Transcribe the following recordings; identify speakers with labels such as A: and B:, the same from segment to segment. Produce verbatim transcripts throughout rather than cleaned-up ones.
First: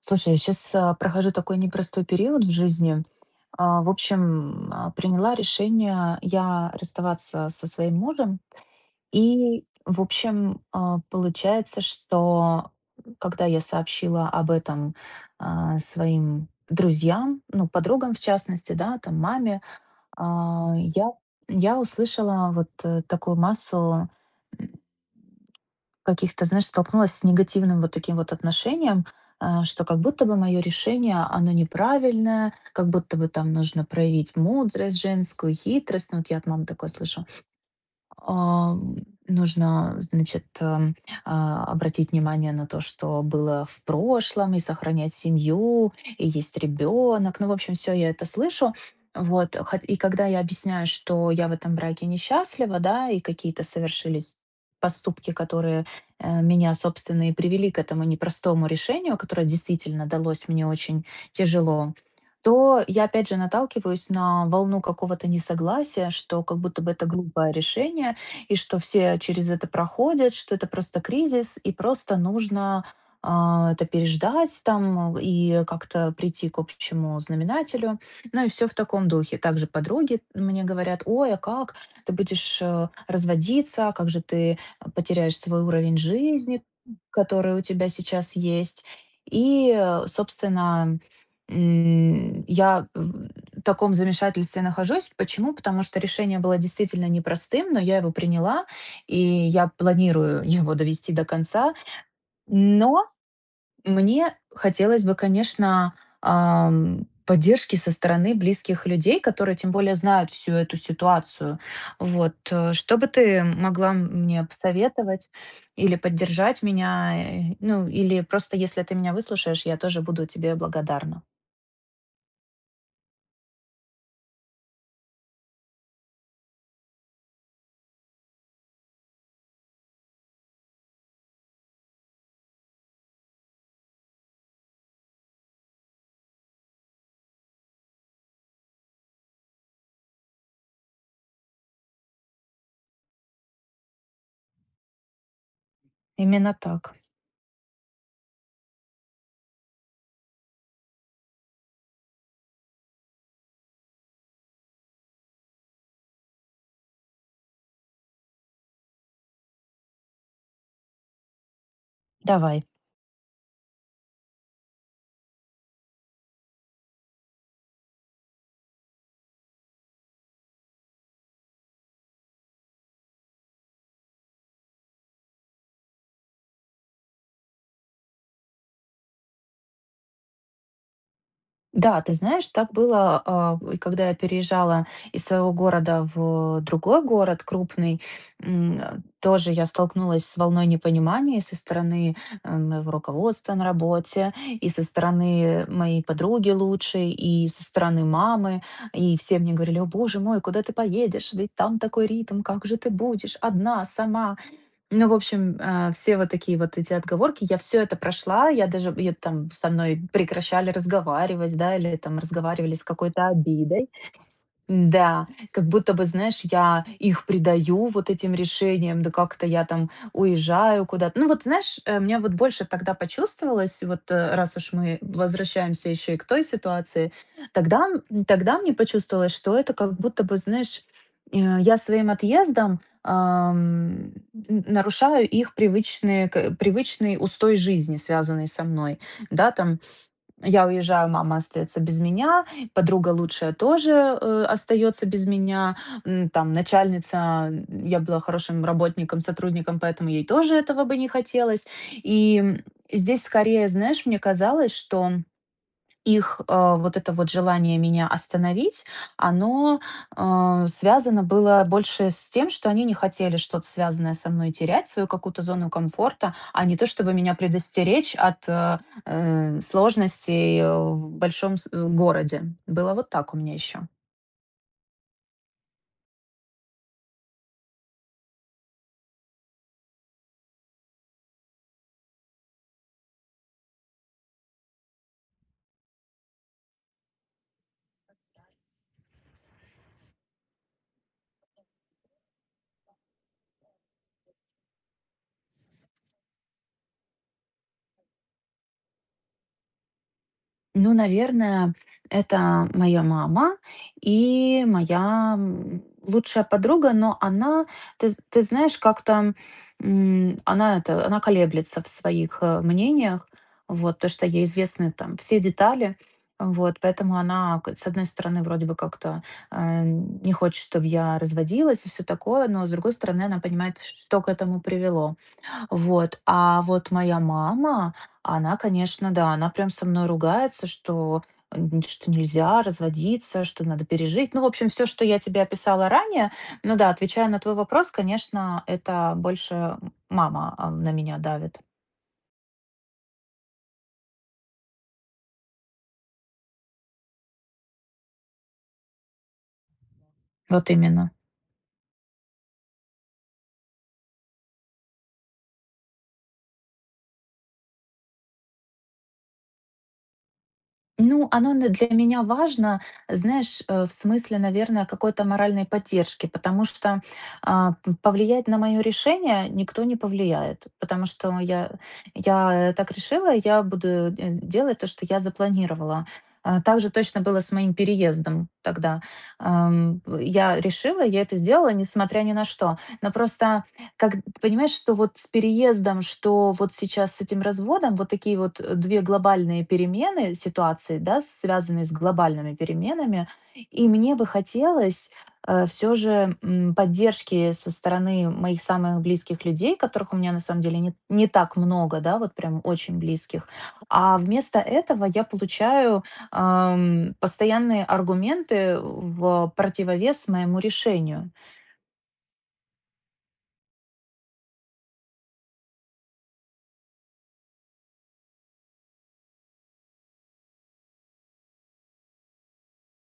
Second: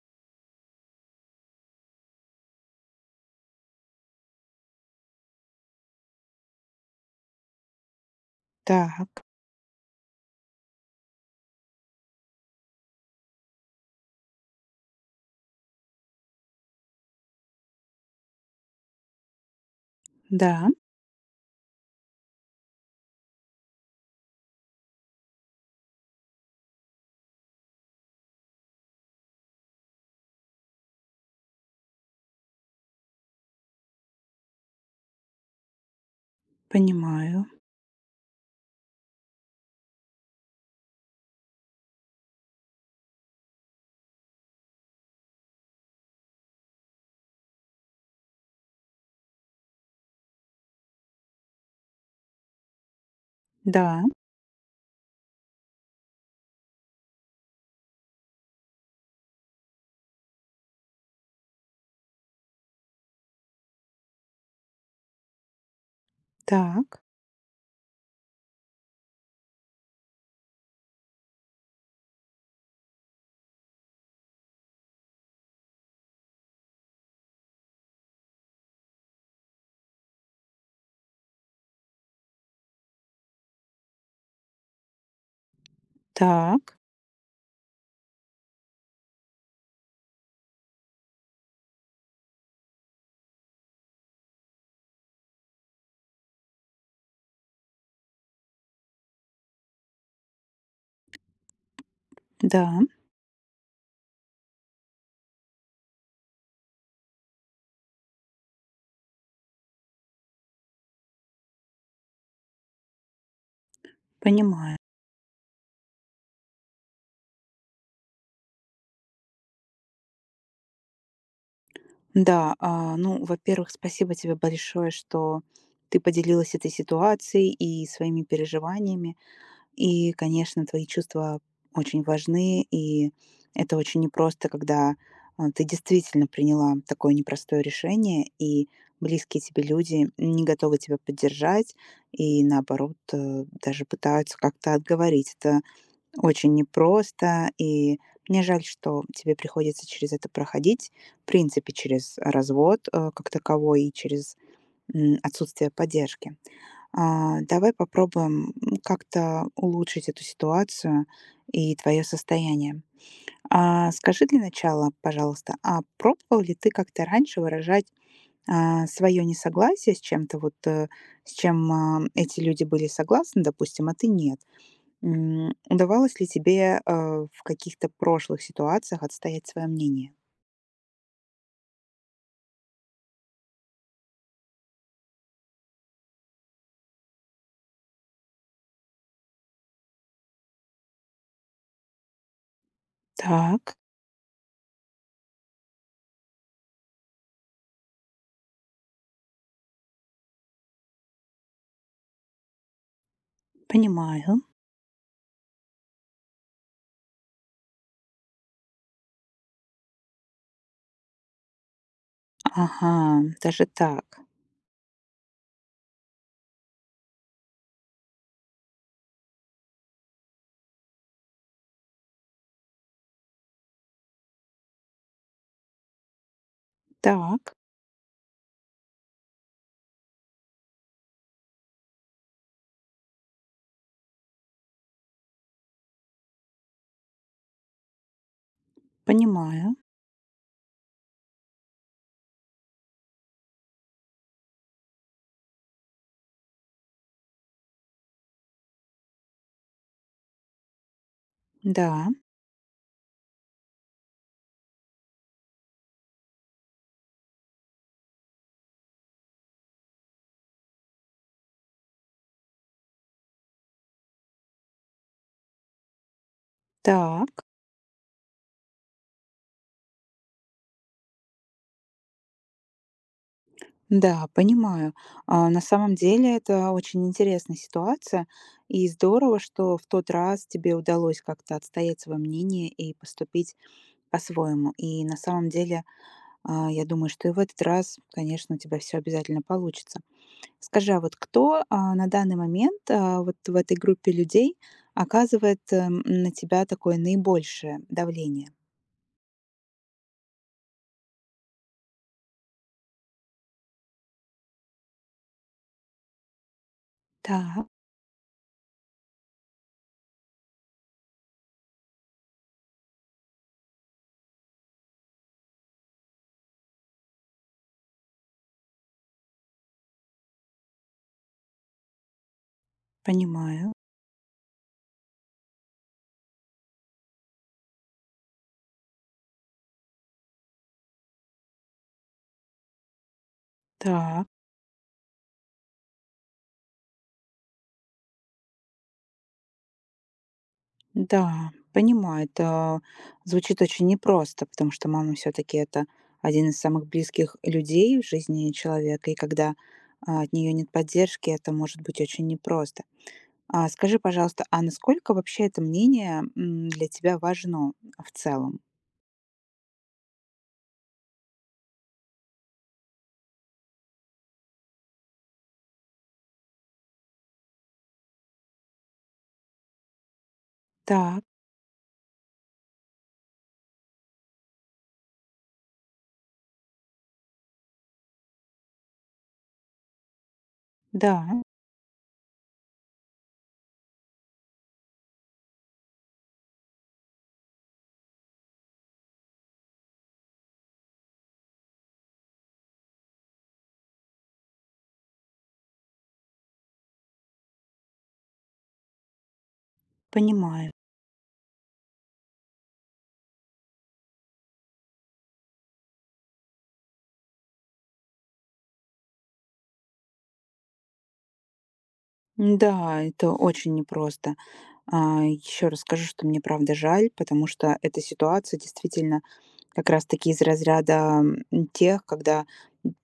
A: Слушай, я сейчас прохожу такой непростой период в жизни. А, В общем, а, приняла решение я расставаться со своим мужем.
B: Так,
A: И, в общем, а, получается, что когда я сообщила об этом а, своим друзьям, ну, подругам в частности, да, там, маме,
B: да,
A: а, я, я услышала вот э, такую массу каких-то, знаешь, столкнулась с негативным вот таким вот отношением, а, что как будто бы мое решение, оно неправильное, как будто бы там нужно проявить мудрость женскую, хитрость. Ну, вот я от мамы такое слышу.
B: понимаю.
A: Ам, нужно, значит, ам, а, обратить внимание на то, что было в прошлом, и сохранять семью, и есть ребенок. Ну, в общем, все, я это слышу. Вот, хот и когда я объясняю, что я в этом браке несчастлива, да, и какие-то
B: Да,
A: совершились поступки, которые, э, меня, собственно, и привели к этому непростому решению, которое действительно далось мне очень тяжело, то я опять же наталкиваюсь на волну какого-то несогласия, что как будто бы
B: так,
A: это глупое решение, и что все через это проходят, что это просто кризис, и просто нужно а, это переждать там и как-то прийти к общему знаменателю. Ну и все в таком духе. Также подруги мне говорят, ой, а как ты будешь э, разводиться, а как же ты потеряешь свой уровень жизни,
B: так,
A: который у тебя сейчас есть. И, э, собственно, М, я в таком замешательстве нахожусь. Почему? Потому что решение было действительно непростым, но я его приняла, и я планирую его довести до конца.
B: да,
A: Но мне хотелось бы, конечно, ам, поддержки со стороны близких людей, которые тем более знают всю эту ситуацию. Вот, э, что бы ты могла мне
B: понимаю.
A: посоветовать или поддержать меня, э, ну, или просто если ты меня выслушаешь, я тоже буду тебе благодарна.
B: Да, а, ну, во-первых, спасибо тебе большое, что ты поделилась этой ситуацией и своими переживаниями. И, конечно, твои чувства очень важны, и это очень непросто, когда а, ты действительно приняла такое непростое решение, и близкие тебе люди не готовы тебя поддержать, и наоборот, э, даже пытаются как-то отговорить. Это очень
A: Именно так.
B: непросто, и мне жаль, что тебе приходится через это проходить. В принципе, через развод, э, как таковой и через м, отсутствие поддержки. А, Давай попробуем м, как-то улучшить эту ситуацию и твое
A: Давай.
B: состояние. А, Скажи для начала, пожалуйста, а пробовал ли ты как-то раньше выражать свое несогласие с чем-то, вот э, с чем а, эти люди были согласны, допустим, а ты нет? М, удавалось ли тебе, а, в каких-то прошлых ситуациях отстоять свое мнение?
A: Да, ты знаешь, так было, а, и когда я переезжала из своего города в другой город крупный, м, э, тоже я столкнулась с волной непонимания со стороны э, моего руководства на
B: Так,
A: работе, и со стороны моей подруги лучшей, и со стороны мамы. И все мне говорили, о боже мой, куда ты поедешь? Ведь там такой ритм, как же ты будешь одна, сама?
B: понимаю.
A: Ну, в общем, э, все вот такие вот эти отговорки, я все это прошла, я даже я там со мной прекращали разговаривать, да, или там разговаривали с
B: Ага,
A: какой-то
B: даже
A: обидой.
B: так.
A: Да, как будто бы, знаешь, я их предаю вот этим решениям, да как-то я там уезжаю куда-то. Ну вот, знаешь, э, мне вот больше тогда почувствовалось, вот э, раз уж мы возвращаемся еще и к той ситуации,
B: Так,
A: тогда, м, тогда мне почувствовалось, что это как будто бы, знаешь, э, я своим отъездом ам, н- нарушаю их привычные, к- привычный устой жизни, связанный со мной, да,
B: понимаю.
A: там я уезжаю, мама остается без меня, подруга лучшая тоже, э, остается без меня, м, там начальница, м, я была хорошим работником, сотрудником, поэтому ей тоже этого бы не хотелось.
B: Да,
A: И, м, здесь скорее, знаешь, мне казалось, что их, э, вот это вот желание меня остановить, оно, э, связано было больше с тем, что они не хотели что-то связанное со мной терять, свою какую-то зону комфорта, а не то, чтобы
B: так.
A: меня предостеречь от, э, э, сложностей, э, в большом с э, городе. Было вот так у меня еще.
B: Да, понимаю. А, на самом деле это очень интересная ситуация, и здорово, что в тот раз тебе удалось как-то отстоять свое мнение и поступить по-своему. И на самом деле, а, я думаю, что и в этот раз, конечно, у тебя все обязательно получится. Скажи, а вот кто, а, на данный момент, а, вот в этой группе людей оказывает, эм, на тебя такое наибольшее давление?
A: Ну, наверное, это моя мама и моя, м, лучшая подруга, но она,
B: Так,
A: ты з ты знаешь, как-то, м, она это, она колеблется в своих, э, мнениях, вот, то, что ей известны там все детали, вот, поэтому она, к с одной стороны, вроде бы как-то, э, не хочет, чтобы я разводилась и все такое, но, с другой стороны, она
B: понимаю.
A: понимает, что к этому привело. Вот. А вот моя мама, она, конечно, да, она прям со мной ругается, что н- что нельзя разводиться, что надо
B: Так,
A: пережить. Ну, в общем, все, что я тебе описала ранее. Ну да, отвечая на твой вопрос, конечно, это больше мама а, на меня
B: да,
A: давит.
B: понимаю. Это звучит очень непросто, потому что мама все-таки это один из самых близких людей в жизни человека, и когда, а, от нее
A: Вот
B: нет
A: именно.
B: поддержки, это может быть очень непросто. А скажи, пожалуйста, а насколько вообще это мнение, м, для тебя важно в целом?
A: Ну, оно н- для меня важно, знаешь, э, в смысле, наверное, какой-то моральной поддержки, потому что а, п- повлиять на мое решение никто не повлияет, потому
B: Так,
A: что я, я так решила, я буду э, делать то, что я запланировала. А, Так же точно было с моим переездом тогда. Ам, Я решила, я
B: да.
A: это сделала, несмотря ни на что. Но просто как ты понимаешь, что вот с переездом, что вот сейчас с этим разводом, вот такие вот э, две глобальные перемены ситуации, да, связанные с глобальными переменами. И мне бы хотелось все же м, поддержки со стороны моих самых близких людей, которых у меня на самом
B: Понимаю.
A: деле не, не так много, да, вот прям очень близких. А вместо этого я получаю ам, постоянные аргументы в противовес моему решению.
B: Да, это очень непросто. А, еще раз скажу, что мне правда жаль, потому что эта ситуация действительно как раз-таки из разряда м, тех, когда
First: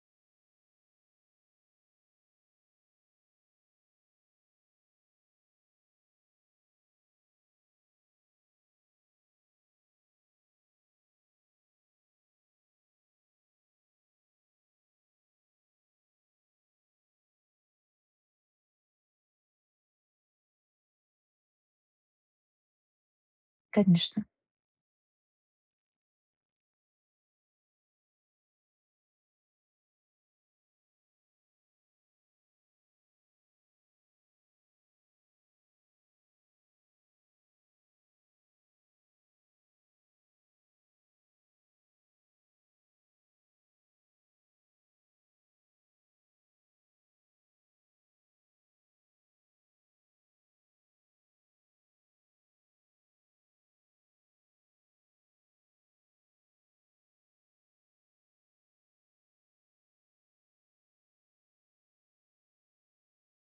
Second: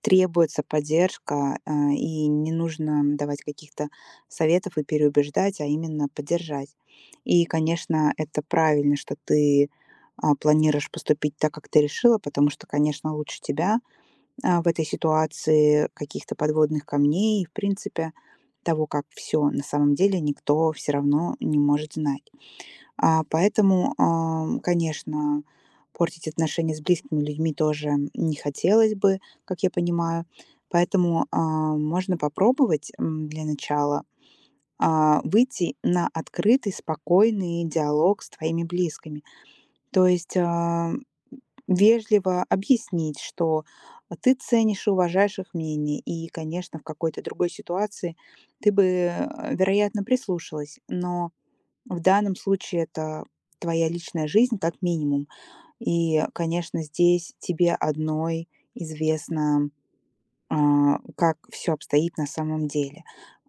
B: требуется поддержка, а, и не нужно давать каких-то советов и переубеждать, а именно поддержать. И, конечно, это правильно, что ты а, планируешь поступить так, как ты решила, потому что, конечно, лучше тебя а, в этой ситуации каких-то подводных камней и, в принципе, того, как все на самом деле никто все равно не может знать. А, поэтому,
A: Конечно.
B: ам, конечно, портить отношения с близкими людьми тоже не хотелось бы, как я понимаю. Поэтому а, можно попробовать м, для начала а, выйти на открытый, спокойный диалог с твоими близкими, то есть, а, вежливо объяснить, что ты ценишь и уважаешь их мнение, и, конечно, в какой-то другой ситуации ты бы, э, вероятно, прислушалась, но в данном случае это твоя личная жизнь как минимум. И, конечно, здесь тебе одной известно, а, как все обстоит на самом деле.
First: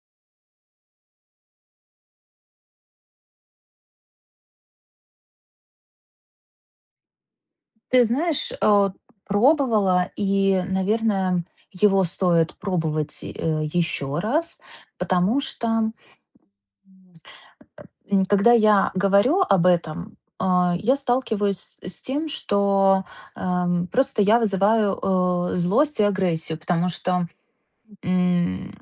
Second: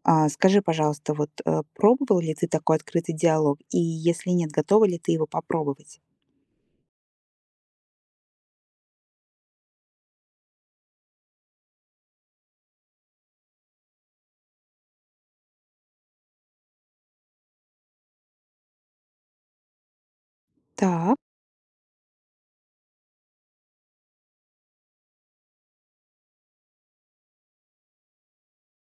B: А, скажи, пожалуйста, вот, э, пробовала ли ты такой открытый диалог? И если нет, готова ли ты его попробовать?
A: Ты знаешь, э, пробовала, и, наверное, его стоит пробовать э, еще раз, потому что, м, когда я говорю об этом, а, я
B: Так.
A: сталкиваюсь с с тем, что ам, просто я вызываю э, злость и агрессию, потому что М,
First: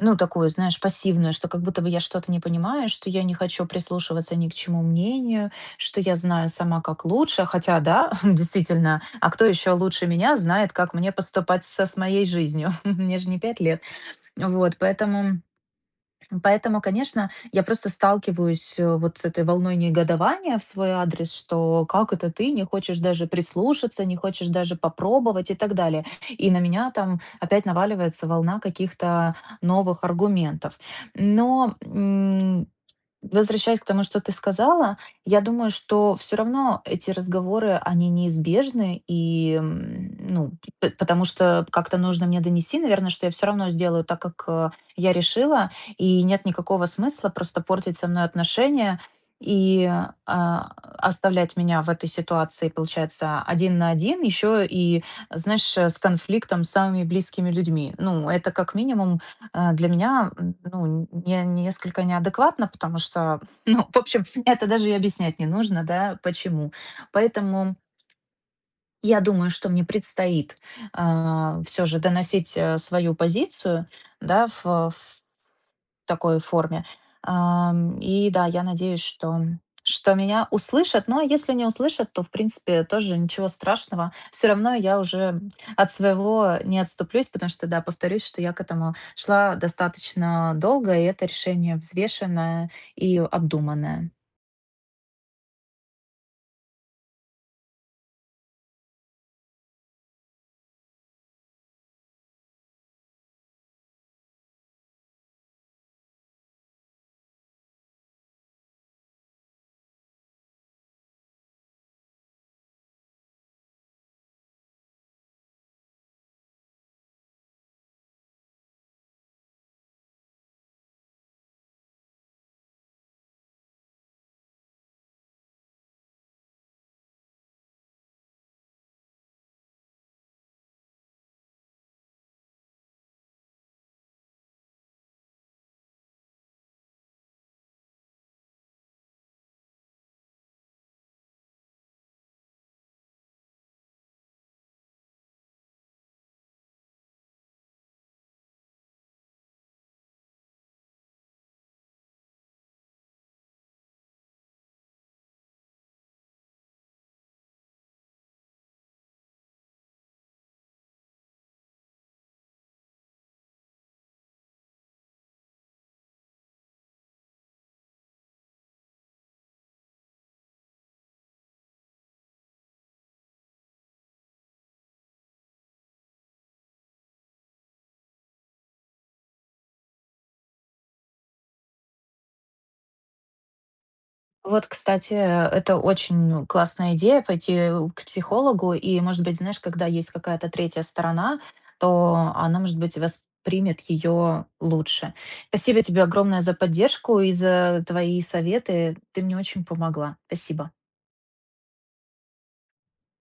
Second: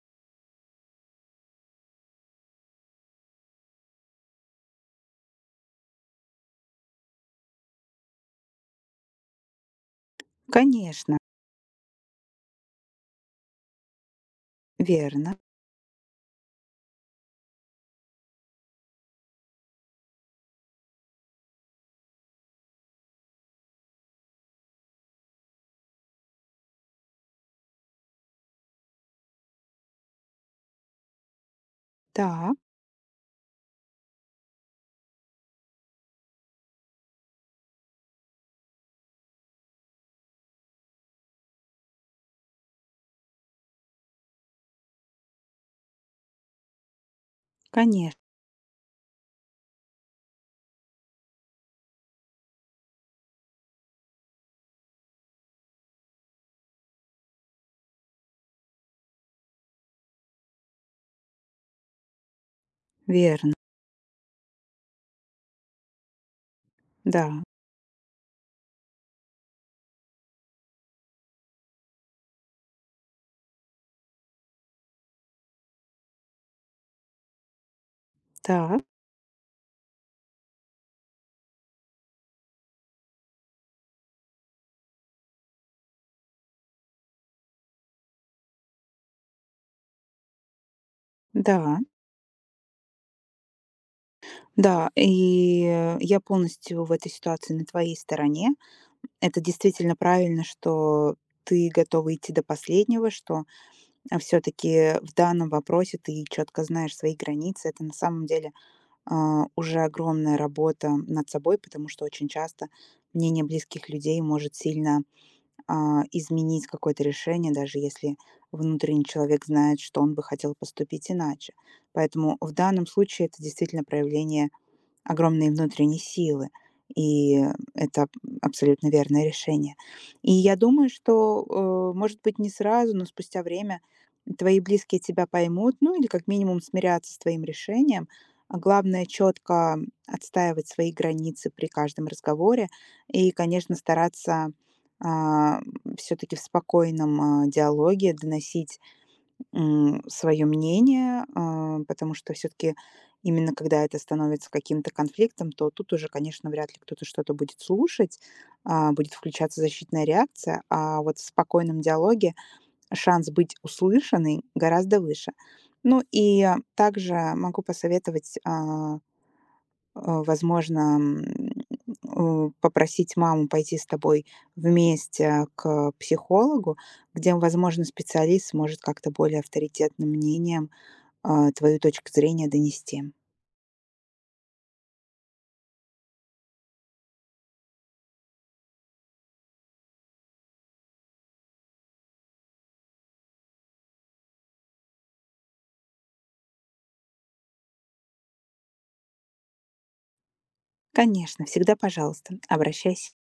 A: ну, такую, знаешь, пассивную, что как будто бы я что-то не понимаю, что я не хочу прислушиваться ни к чему мнению, что я знаю сама, как лучше. Хотя, да, действительно, а кто еще лучше меня знает, как мне
B: Конечно,
A: поступать со с моей жизнью? Мне же не пять лет. Вот,
B: верно.
A: поэтому Поэтому, конечно, я просто сталкиваюсь э, вот с этой волной негодования в свой адрес, что как это ты не хочешь даже прислушаться, не хочешь даже попробовать и так далее. И на меня там опять наваливается волна каких-то новых аргументов. Но
B: Да,
A: Возвращаясь к тому, что ты сказала, я думаю, что все равно эти разговоры, они неизбежны. И, м, ну, п потому что как-то нужно мне донести, наверное, что я все равно сделаю так, как, э, я решила. И нет никакого смысла просто портить со
B: конечно,
A: мной отношения и, а, оставлять меня в этой ситуации, получается, один на один, еще и, знаешь, э, с конфликтом с самыми близкими людьми. Ну, это как минимум э, для меня, м, ну, не несколько неадекватно, потому что,
B: верно.
A: ну, в общем, это даже и объяснять не нужно, да, почему.
B: Да,
A: Поэтому я думаю, что мне предстоит все же доносить э, свою позицию, да, в, такой форме. Ам, и да, я
B: да,
A: надеюсь, что что меня услышат. Но если не услышат, то, в принципе, тоже ничего страшного. Все равно я уже от своего не отступлюсь, потому что, да, повторюсь, что я к этому шла достаточно долго, и это решение
B: да,
A: взвешенное и обдуманное.
B: да. И э, я полностью в этой ситуации на твоей стороне. Это действительно правильно, что ты готова идти до последнего, что все-таки в данном вопросе ты четко знаешь свои границы. Это на самом деле а, уже огромная работа над собой, потому что очень часто мнение близких людей может сильно а, изменить какое-то решение, даже если внутренний человек знает, что он бы хотел поступить иначе. Поэтому в данном случае это действительно проявление огромные внутренние силы. И это абсолютно верное решение. И я думаю, что, э, может быть, не сразу, но спустя время твои близкие тебя поймут, ну или как минимум смирятся с твоим решением. А главное четко отстаивать свои границы при каждом разговоре и, конечно, стараться все-таки в спокойном а, диалоге доносить свое мнение, а, потому что все таки именно когда это становится каким-то конфликтом, то тут уже, конечно, вряд ли кто-то что-то будет слушать, а, будет включаться защитная реакция, а вот в спокойном диалоге шанс быть услышанной гораздо выше. Ну и также могу посоветовать, а, Э, возможно, м, э, попросить маму пойти с тобой вместе к психологу, где, возможно, специалист сможет как-то более авторитетным мнением, а, твою точку зрения донести.
A: Вот, кстати, это очень классная идея пойти к психологу. И, может быть, знаешь, когда есть какая-то третья сторона, то она, может быть, воспримет ее лучше. Спасибо тебе огромное за поддержку и за твои советы. Ты мне очень помогла. Спасибо.
B: Конечно, всегда пожалуйста, обращайся.